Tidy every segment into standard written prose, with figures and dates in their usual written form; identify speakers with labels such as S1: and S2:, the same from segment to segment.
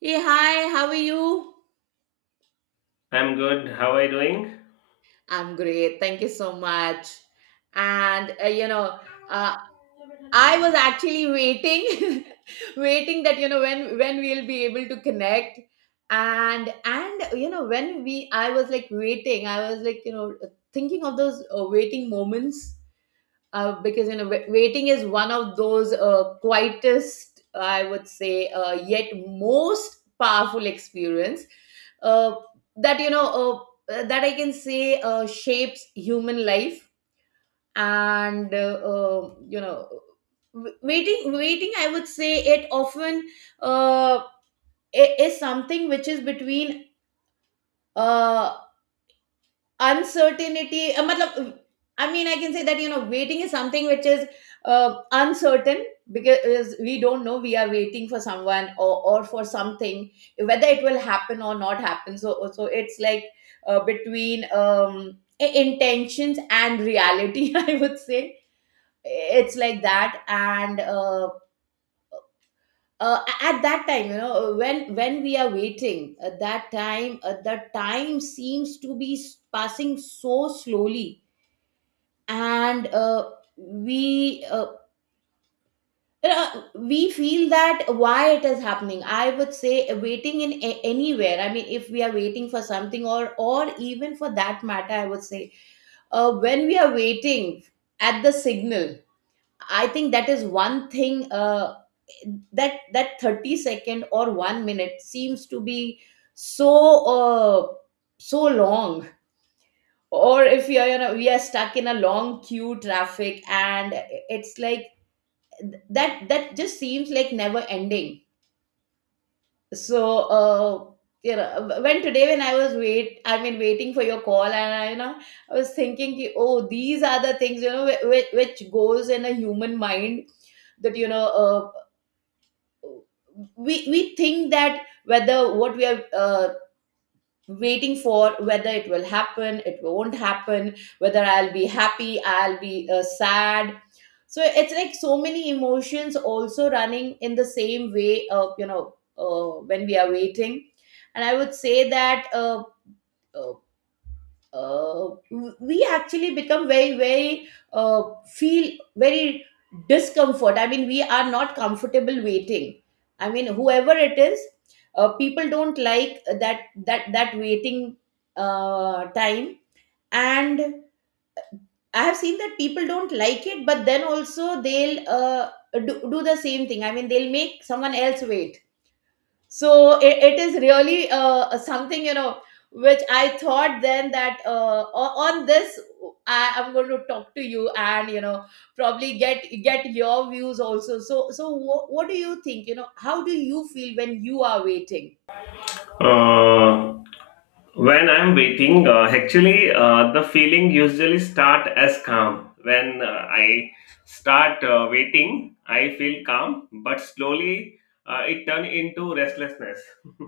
S1: Hey, hi, how are you?
S2: I'm good. How are you doing?
S1: I'm great. Thank you so much. And uh, I was actually waiting, waiting that when we'll be able to connect. And when we, I was like waiting. I was like, thinking of those waiting moments, because, waiting is one of those quietest, I would say, yet most powerful experience uh, that, that I can say, shapes human life. And waiting, I would say it often, uh, is something which is between uh, uncertainty, matlab, I mean I can say that, waiting is something which is uncertain, because we don't know we are waiting for someone, or for something, whether it will happen or not happen. So it's like, between intentions and reality, I would say. It's like that. And at that time, when we are waiting, at that time, the time seems to be passing so slowly. And we uh, we feel that why it is happening. I would say waiting anywhere, I mean if we are waiting for something, or even for that matter, I would say, when we are waiting at the signal, I think that is one thing. That 30 second or 1 minute seems to be so, uh, so long. Or if you are, we are stuck in a long queue traffic, and it's like that just seems like never ending. So, uh when today, when I was wait I mean waiting for your call, and I, I was thinking ki, oh, these are the things, which goes in a human mind, that, we think that whether what we are waiting for, whether it will happen, it won't happen, whether I'll be happy, I'll be sad. So it's like so many emotions also running in the same way of, when we are waiting. And I would say that uh, uh, we actually become very, very, uh, feel very discomfort. I mean we are not comfortable waiting, I mean whoever it is. People don't like that waiting time. And I have seen that people don't like it, but then also they'll do the same thing. I mean they'll make someone else wait. So it is really, something, which I thought then, that on this I am going to talk to you, and, probably get your views also. So what do you think, how do you feel when you are waiting?
S2: Uh, when I'm waiting, actually, the feeling usually start as calm. When I start waiting, I feel calm, but slowly it turn into restlessness,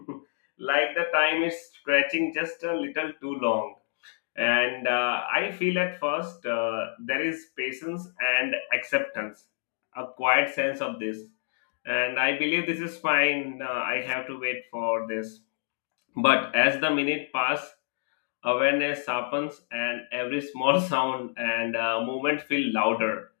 S2: like the time is stretching just a little too long. And I feel at first there is patience and acceptance, a quiet sense of this. And I believe this is fine, I have to wait for this. But as the minute pass, awareness sharpens and every small sound and movement feel louder.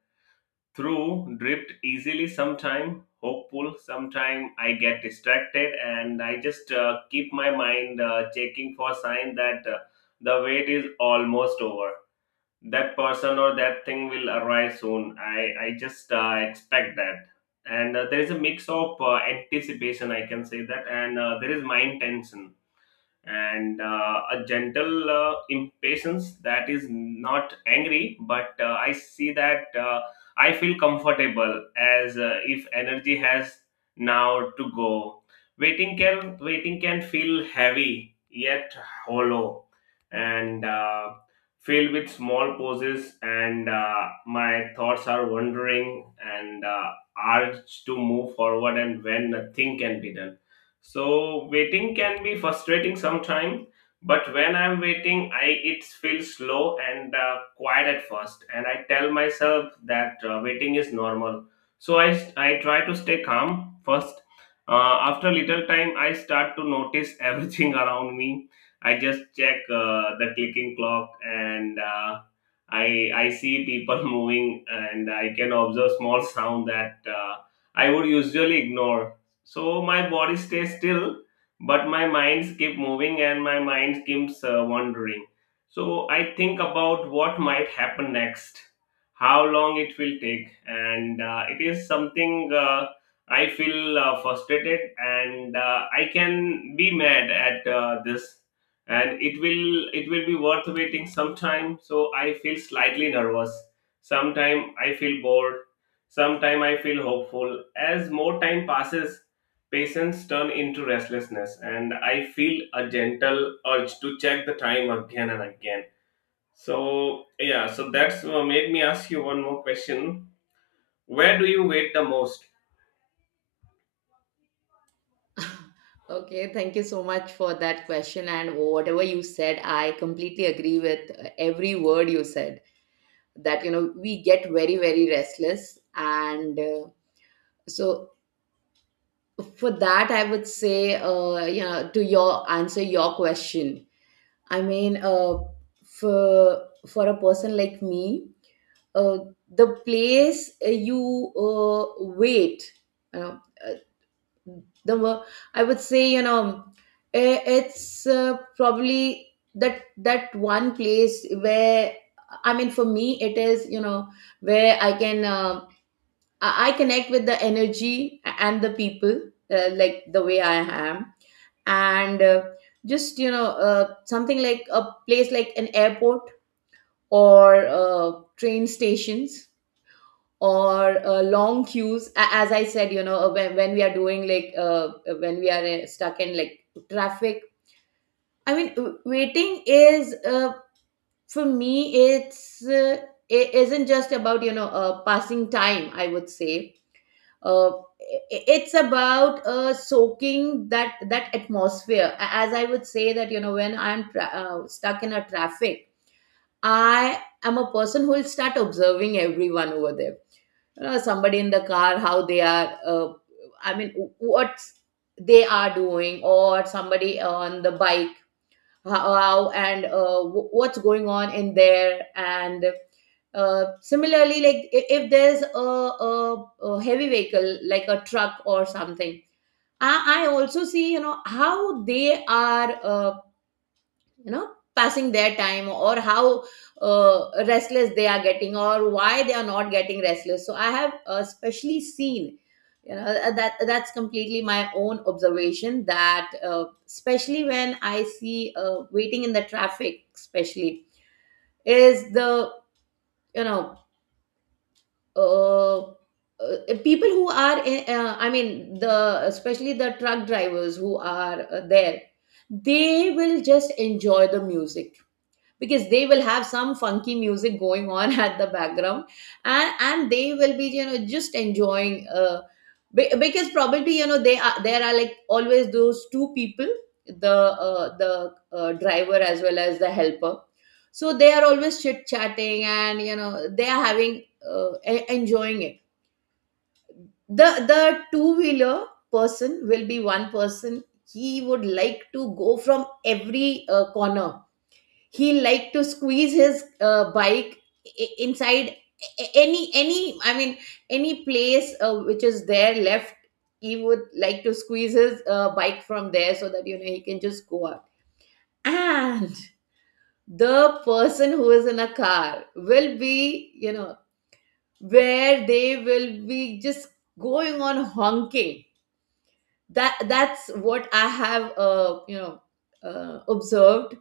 S2: Through drift easily sometime, hopeful sometime I get distracted and I just keep my mind checking for sign that the wait is almost over, that person or that thing will arise soon. I just expect that. And there is a mix of anticipation, I can say that, and there is mind tension and a gentle impatience that is not angry but I see that I feel comfortable as if energy has now to go. Waiting can feel heavy yet hollow and filled with small pauses and my thoughts are wandering and urge to move forward and when nothing can be done. So waiting can be frustrating sometimes, but when I'm waiting, I it feels slow and quiet at first, and I tell myself that waiting is normal. So I try to stay calm first. After little time, I start to notice everything around me. I just check the clicking clock and. I see people moving and I can observe small sound that I would usually ignore. So my body stays still but my mind keep moving and my mind keeps wandering. So I think about what might happen next, how long it will take and it is something I feel frustrated and I can be mad at this, and it will be worth waiting sometime. So I feel slightly nervous, sometime I feel bored, sometime I feel hopeful as more time passes. Patience turn into restlessness, and I feel a gentle urge to check the time again and again. So, yeah, so that's made me ask you one more question. Where do you wait the most?
S1: Okay, thank you so much for that question. And whatever you said, I completely agree with every word you said. That, we get very, very restless. And, so for that, I would say, to your answer your question. I mean, for a person like me, uh the place you wait, you know, uh, the wo- I would say, it's, probably that one place where, I mean for me it is, where I can, I connect with the energy and the people, like the way I am. And, just, something like a place like an airport, or train stations, or long queues. As I said, when we are doing, like, when we are stuck in, like, traffic. I mean, waiting is, for me it's, it isn't just about, passing time, I would say. uh, it's about soaking that atmosphere. As I would say that, when I'm stuck in a traffic, I am a person who will start observing everyone over there. Somebody in the car, how they are, I mean what they are doing, or somebody on the bike, how and what's going on in there. And similarly, like, if there's a heavy vehicle like a truck or something, I also see, how they are, passing their time, or how restless they are getting, or why they are not getting restless. So I have especially seen, that that's completely my own observation, that especially when I see waiting in the traffic, especially is the, you know uh, uh, people who are I mean the, especially the truck drivers who are there, they will just enjoy the music, because they will have some funky music going on at the background. And they will be, just enjoying, because probably, they are there are, like, always those two people. The, uh, the driver as well as the helper, so they are always chit chatting, and, they are having, enjoying it. The two wheeler person will be one person. He would like to go from every corner. He liked to squeeze his bike inside any, I mean any place which is there left. He would like to squeeze his bike from there, so that, he can just go out. And the person who is in a car will be, where they will be just going on honking. That's what I have, observed.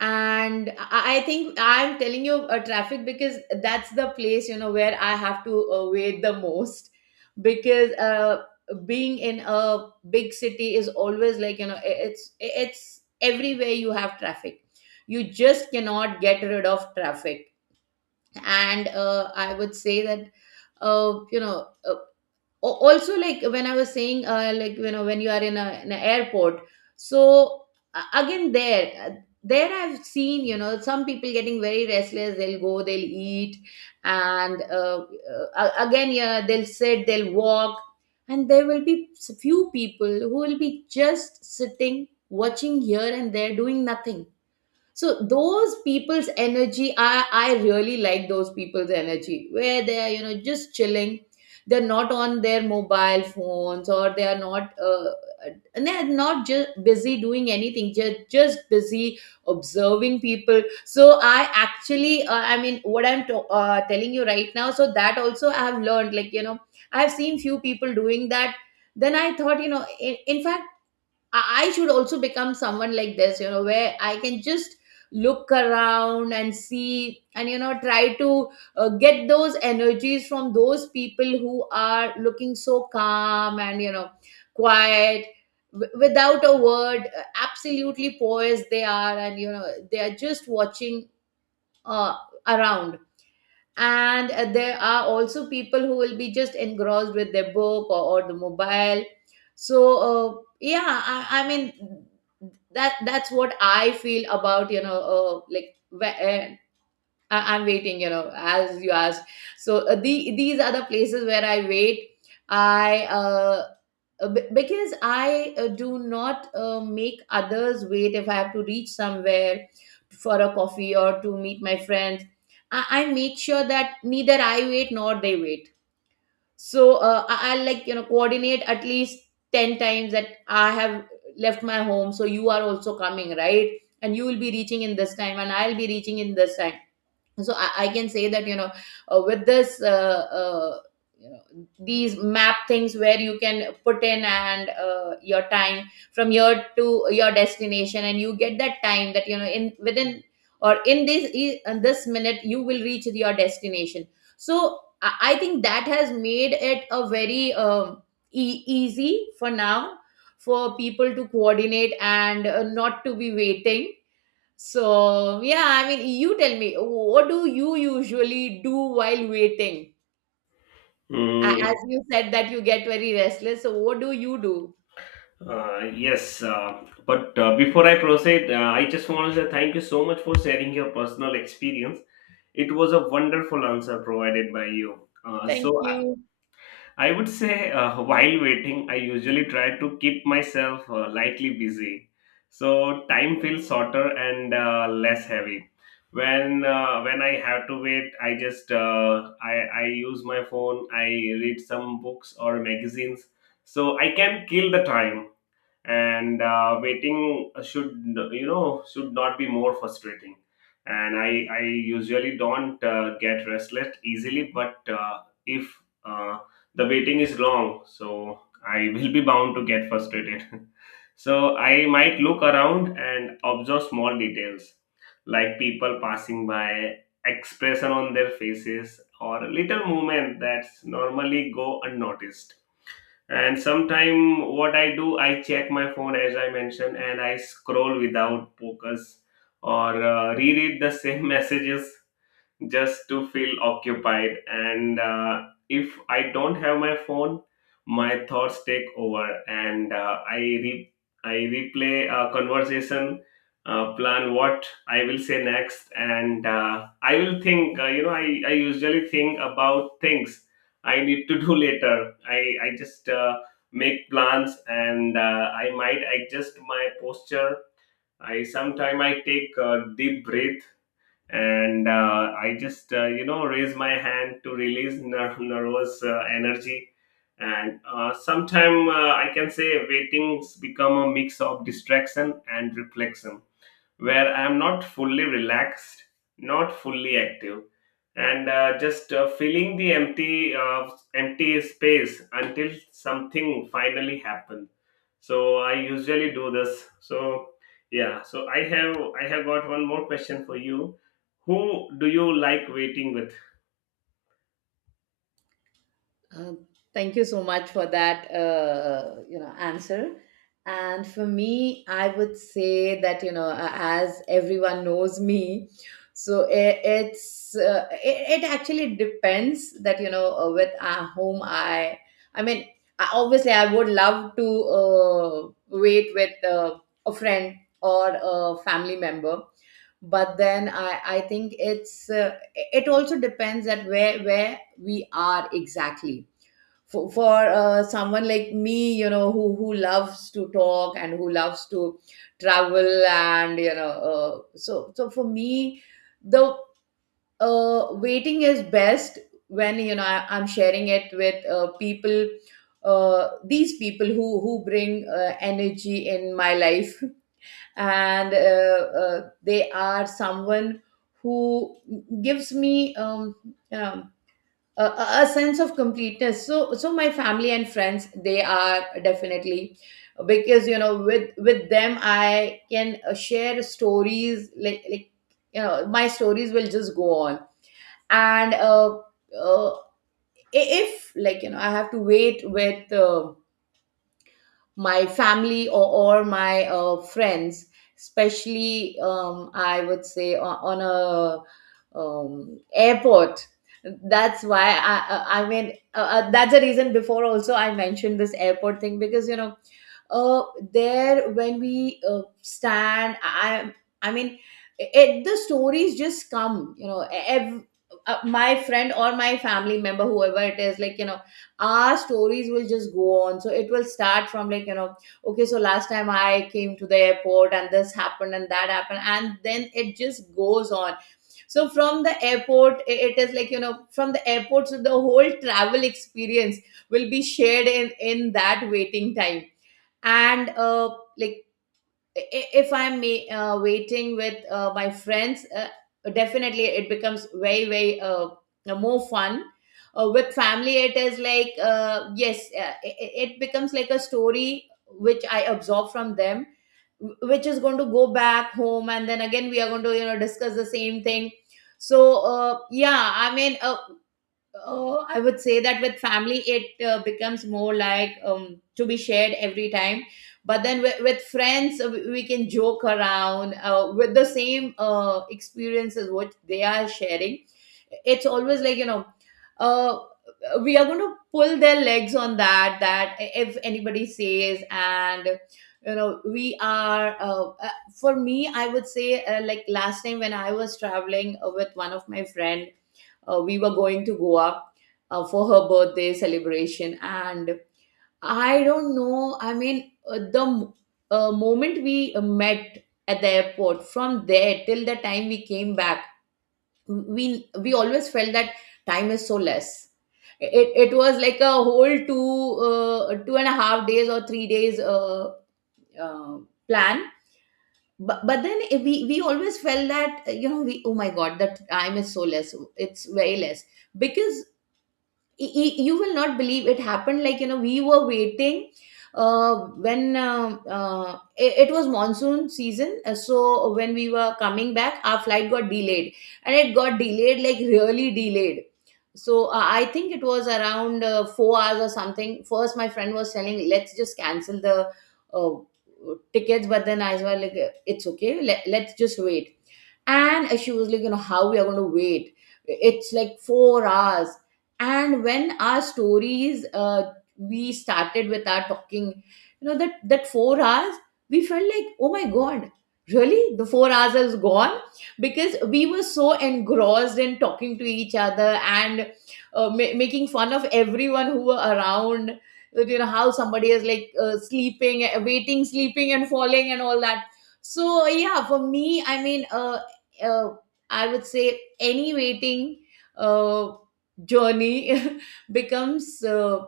S1: And I think I'm telling you, traffic, because that's the place, where I have to wait the most, because, being in a big city is always, like, it's everywhere you have traffic. You just cannot get rid of traffic. And I would say that, uh, you know uh, also, like when I was saying, like, when you are in a an airport. So again there I've seen, some people getting very restless. They'll go, they'll eat, and again, yeah, they'll sit, they'll walk. And there will be few people who will be just sitting, watching here and there, doing nothing. So those people's energy, I really like those people's energy, where they are, just chilling. They're not on their mobile phones, or they are not, and they're not just busy doing anything, just busy observing people. So I actually, I mean what I'm telling you right now, so that also I have learned, like, I've seen few people doing that. Then I thought, in fact, I should also become someone like this, where I can just look around and see, and, try to get those energies from those people who are looking so calm, and, quiet, without a word. Absolutely poised they are, and, they are just watching, uh, around. And there are also people who will be just engrossed with their book, or the mobile. So, yeah, I mean, that's what I feel about, like, wh- uh, I'm waiting, as you asked. So, these are the places where I wait. I Because I do not make others wait if I have to reach somewhere for a coffee or to meet my friends. I make sure that neither I wait nor they wait. So, I'll, like, coordinate at least 10 times that I have left my home, so you are also coming, right? And you will be reaching in this time, and I'll be reaching in this time. So I can say that, with this, uh, you know, these map things where you can put in and, your time from here to your destination, and you get that time that, in, within, or in this in this minute, you will reach your destination. So I think that has made it a very, easy for now for people to coordinate, and not to be waiting. So, yeah, I mean, you tell me, what do you usually do while waiting? As
S2: Hmm.
S1: you said that you get very restless, so what do you do?
S2: Yes, but before I proceed, I just want to say thank you so much for sharing your personal experience. It was a wonderful answer provided by you.
S1: Thank
S2: So
S1: you.
S2: I would say while waiting, I usually try to keep myself lightly busy, so time feels shorter and less heavy. When I have to wait, I just I use my phone. I read some books or magazines, so I can kill the time and waiting should you know should not be more frustrating. And i usually don't get restless easily, but if uh, the waiting is long, so I will be bound to get frustrated. So I might look around and observe small details like people passing by, expression on their faces or little movement that's normally go unnoticed. And sometime what I do, I check my phone as I mentioned and I scroll without focus or reread the same messages just to feel occupied, and if I don't have my phone, my thoughts take over and I replay a conversation, plan what I will say next and I will think I usually think about things I need to do later. I just make plans, and I might adjust my posture. I sometime I take a deep breath, and I just raise my hand to release nervous energy. And sometime I can say waitings become a mix of distraction and reflection where I'm not fully relaxed, not fully active, and just filling the empty space until something finally happens. So I usually do this. So yeah. So I have got one more question for you. Who do you like waiting with?
S1: Uh, Thank you so much for that answer, and for me, I would say that, you know, as everyone knows me, so it actually depends that, with whom I mean, obviously I would love to wait with a friend or a family member, but then I think it also depends at where we are exactly. For someone like me, you know, who loves to talk and who loves to travel, and so for me, the waiting is best when, you know, I'm sharing it with people, these people who bring energy in my life, and they are someone who gives me um, um a, a a sense of completeness. So my family and friends, they are definitely, because, you know, with them I can share stories, like, you know, my stories will just go on. And uh if, like, you know, I have to wait with my family, or my friends, especially, I would say, on a airport. That's why I mean That's the reason before also I mentioned this airport thing, because, you know, uh, there, when we stand, I mean, the stories just come, you know. My friend or my family member, whoever it is, like, you know, our stories will just go on. So it will start from, like, you know, okay, so last time I came to the airport, and this happened and that happened, and then it just goes on. So from the airport, it is like, you know, from the airport, so the whole travel experience will be shared in that waiting time. And like, i- if I'm waiting with my friends, definitely it becomes very very more fun. With family, it is like, yes, it becomes like a story which I absorb from them, which is going to go back home, and then again we are going to, you know, discuss the same thing. So, yeah, oh, I would say that with family, it becomes more like, to be shared every time. But then with friends, we can joke around with the same experiences what they are sharing. It's always like, you know, uh, we are going to pull their legs on that, if anybody says, and, you know, for me, I would say, like last time when I was traveling with one of my friend, we were going to Goa for her birthday celebration, and I don't know. I mean, moment we met at the airport, from there till the time we came back, we always felt that time is so less. It was like a whole 2.5 days or 3 days uh, plan, but then, we always felt that, you know, we, oh my god, that time is so less. It's very less. Because you will not believe it happened. Like, you know, we were waiting, uh, when it was monsoon season, so when we were coming back, our flight got delayed, and it got delayed, like, really delayed. So I think it was around 4 hours or something. First, my friend was telling, let's just cancel the uh, tickets, but then I was like, it's okay, let's just wait. And she was like, you know, how we are going to wait? It's like 4 hours. And when our stories, we started with our talking, you know, that 4 hours, we felt like, oh my god, really the 4 hours is gone, because we were so engrossed in talking to each other, and making fun of everyone who were around. That, you know, how somebody is like, sleeping, waiting, sleeping and falling, and all that. So yeah, for me, uh, I would say any waiting uh, journey becomes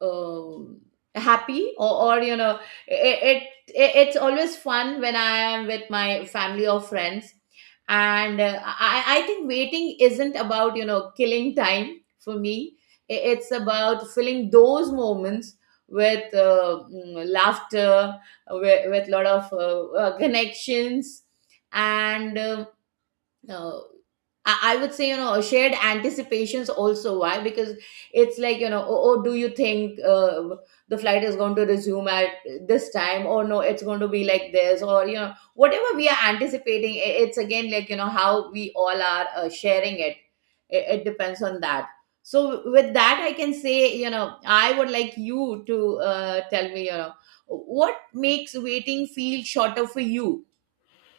S1: um happy, or, you know, it's always fun when I am with my family or friends. And I think waiting isn't about, you know, killing time for me. It's about filling those moments with laughter, with lot of connections, and, no, I would say, you know, shared anticipations also. Why? Because it's like, you know, oh, do you think the flight is going to resume at this time? Or no, it's going to be like this. Or, you know, whatever we are anticipating, it's again like, you know, how we all are sharing it. It depends on that. So with that, I can say, you know, I would like you to tell me, you know, what makes waiting feel shorter for you,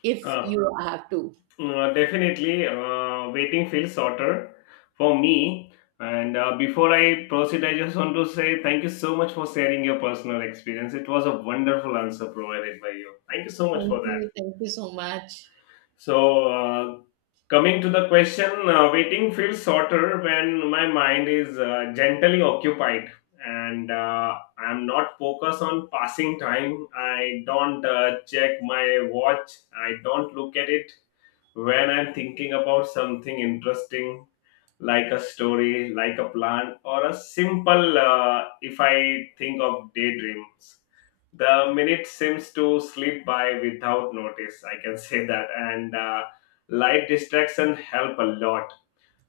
S1: if
S2: Uh,
S1: you have to?
S2: Definitely, waiting feels shorter for me. And before I proceed, I just want to say thank you so much for sharing your personal experience. It was a wonderful answer provided by you. Thank you so much
S1: Thank
S2: for that.
S1: you. Thank you so much.
S2: So, coming to the question, waiting feels shorter when my mind is gently occupied and I'm not focused on passing time. I don't check my watch, I don't look at it when I'm thinking about something interesting, like a story, like a plan, or a simple, if I think of daydreams, the minute seems to slip by without notice. I can say that, and light distraction help a lot.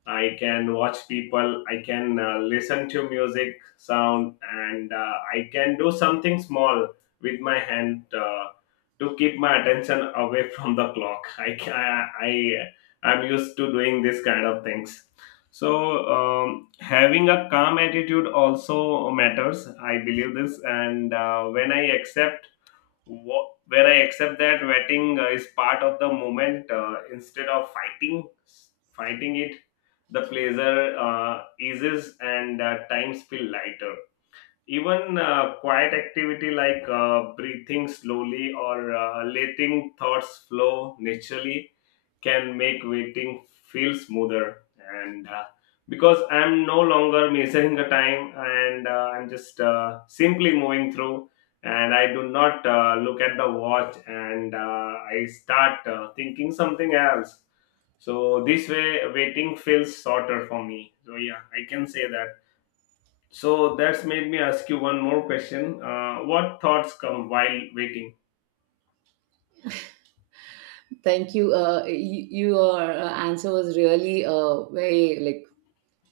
S2: I can watch people, I can listen to music, sound, and I can do something small with my hand to keep my attention away from the clock. I can, I I am used to doing this kind of things. So having a calm attitude also matters. I believe this, and when I accept Wha where I accept that vetting is part of the moment instead of fighting it. The pleasure eases and times feel lighter. Even quiet activity like breathing slowly or letting thoughts flow naturally can make waiting feel smoother, and because I'm no longer measuring the time and I'm just simply moving through. And I do not look at the watch, and I start thinking something else. So this way waiting feels shorter for me, so yeah I can say that. So that's made me ask you one more question. What thoughts come while waiting?
S1: Thank you. Your answer was really very, like,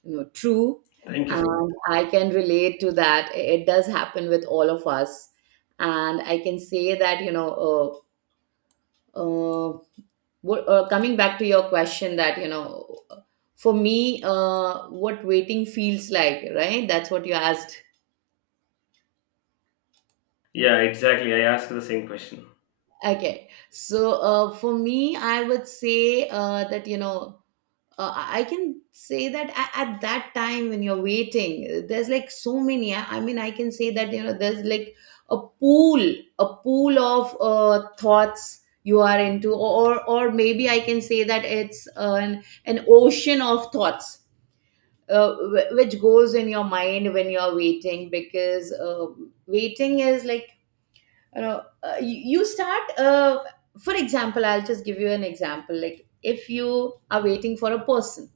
S1: you know, true,
S2: Thank you so much.
S1: and I can relate to that. It does happen with all of us, and I can say that, you know. Uh, Coming back to your question, that, you know, for me, what waiting feels like, right? That's what you asked.
S2: Yeah, exactly, I asked the same question.
S1: Okay, so for me, I would say that, you know. I can say that at that time when you're waiting, there's like so many. I mean, I can say that, you know, there's like a pool, a pool of thoughts you are into, or maybe I can say that it's an ocean of thoughts. Which goes in your mind when you're waiting, because waiting is like, you know, you start, for example, I'll just give you an example, like if you are waiting for a person,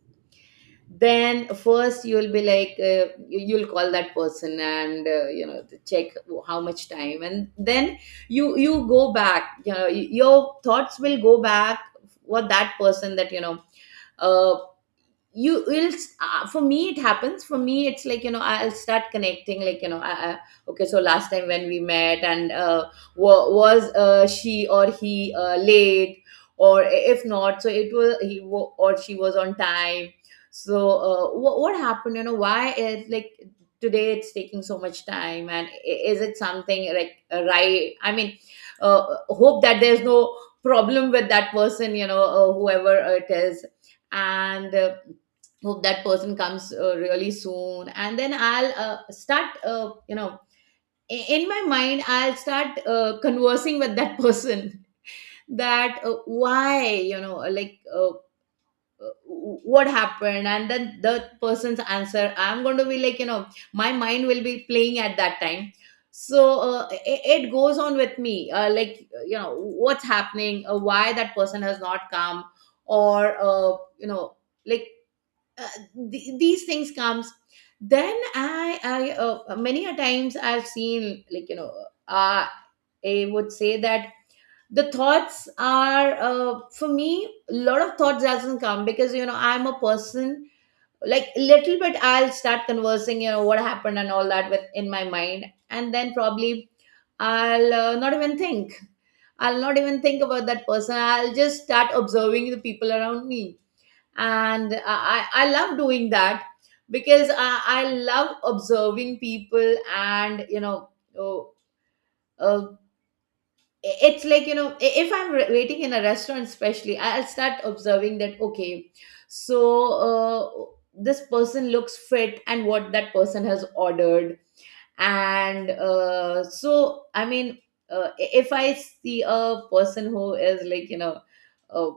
S1: then first you'll be like, you'll call that person and, you know, to check how much time, and then you go back, you know, your thoughts will go back for that person, that, you know, uh, you will, for me it happens, for me it's like, you know, I'll start connecting, like, you know, okay, so last time when we met, and was she or he late, or if not, so it was or she was on time. So what happened, you know, why is, like, today it's taking so much time, and is it something like, right, I mean, hope that there's no problem with that person, you know, whoever it is. And hope that person comes really soon, and then I'll start, you know, in my mind I'll start conversing with that person. That why, you know, like, uh, what happened, and then the person's answer, I'm going to be like, you know, my mind will be playing at that time. So it goes on with me, like, you know, what's happening, why that person has not come, or, you know, like, uh, these things comes. Then I many a times I've seen, like, you know, uh, I would say that the thoughts are, for me, a lot of thoughts doesn't come, because, you know, I'm a person, like, little bit I'll start conversing, you know, what happened and all that with in my mind, and then probably I'll not even think, I'll not even think about that person, I'll just start observing the people around me. And I love doing that, because I love observing people, and, you know, oh, uh, it's like, you know, if I'm waiting in a restaurant especially, I'll start observing that, okay, so this person looks fit, and what that person has ordered. And so I mean, if I see a person who is like, you know, uh,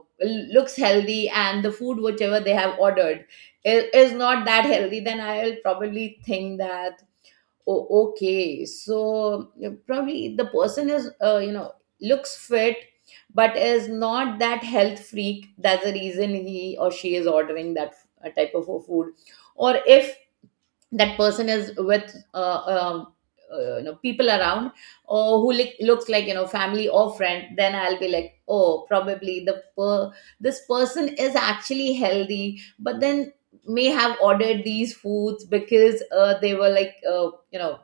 S1: looks healthy, and the food whichever they have ordered is not that healthy, then I'll probably think that, oh okay, so you probably, the person is, you know, looks fit, but is not that health freak, that's the reason he or she is ordering that type of a food. Or if that person is with, you know, people around, or who looks like, you know, family or friend, then I'll be like, oh, probably this person is actually healthy, but then may have ordered these foods because they were like, you know,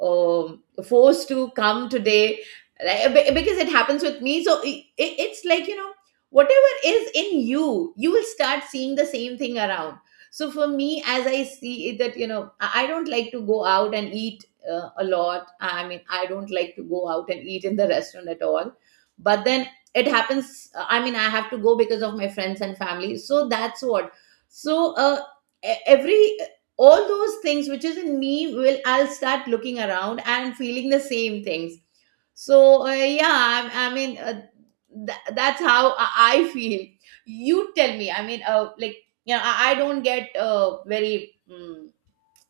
S1: um, forced to come today. Like, because it happens with me, so I, it's like, you know, whatever is in you will start seeing the same thing around. So for me, as I see it, that, you know, I don't like to go out and eat a lot. I mean, I don't like to go out and eat in the restaurant at all, but then it happens, I mean, I have to go because of my friends and family, so that's what. So e- every all those things which is in me will, I'll start looking around and feeling the same things. So yeah, I mean, that's how I feel. You tell me, I mean, like, you know, I don't get very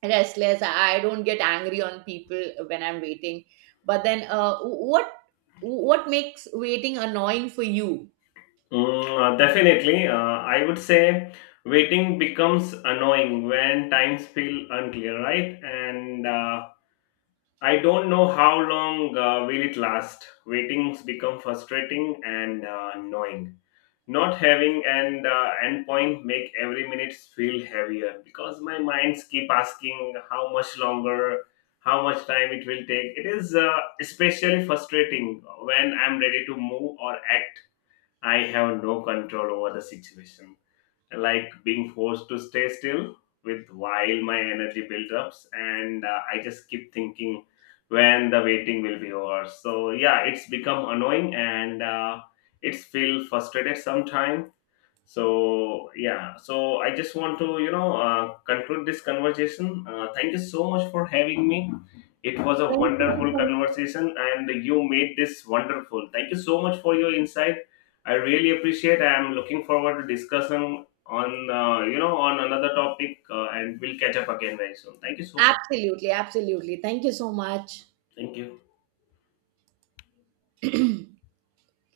S1: restless. I don't get angry on people when I'm waiting. But then, what makes waiting annoying for you?
S2: Mm, definitely. I would say waiting becomes annoying when times feel unclear, right? And I don't know how long will it last. Waitings become frustrating and annoying. Not having an endpoint make every minute feel heavier because my minds keep asking how much longer, how much time it will take. It is especially frustrating when I'm ready to move or act. I have no control over the situation, like being forced to stay still with while my energy builds ups, and I just keep thinking when the waiting will be over. So yeah, it's become annoying and it's feel frustrated sometimes. So yeah, so I just want to you know conclude this conversation. Thank you so much for having me. It was a
S1: Thank you.
S2: wonderful
S1: Thank you.
S2: conversation, and you made this wonderful. Thank you so much for your insight. I really appreciate. I am looking forward to discussing on on another topic, and we'll catch up again very soon. Thank you so much.
S1: Absolutely, absolutely, thank you so much.
S2: Thank you.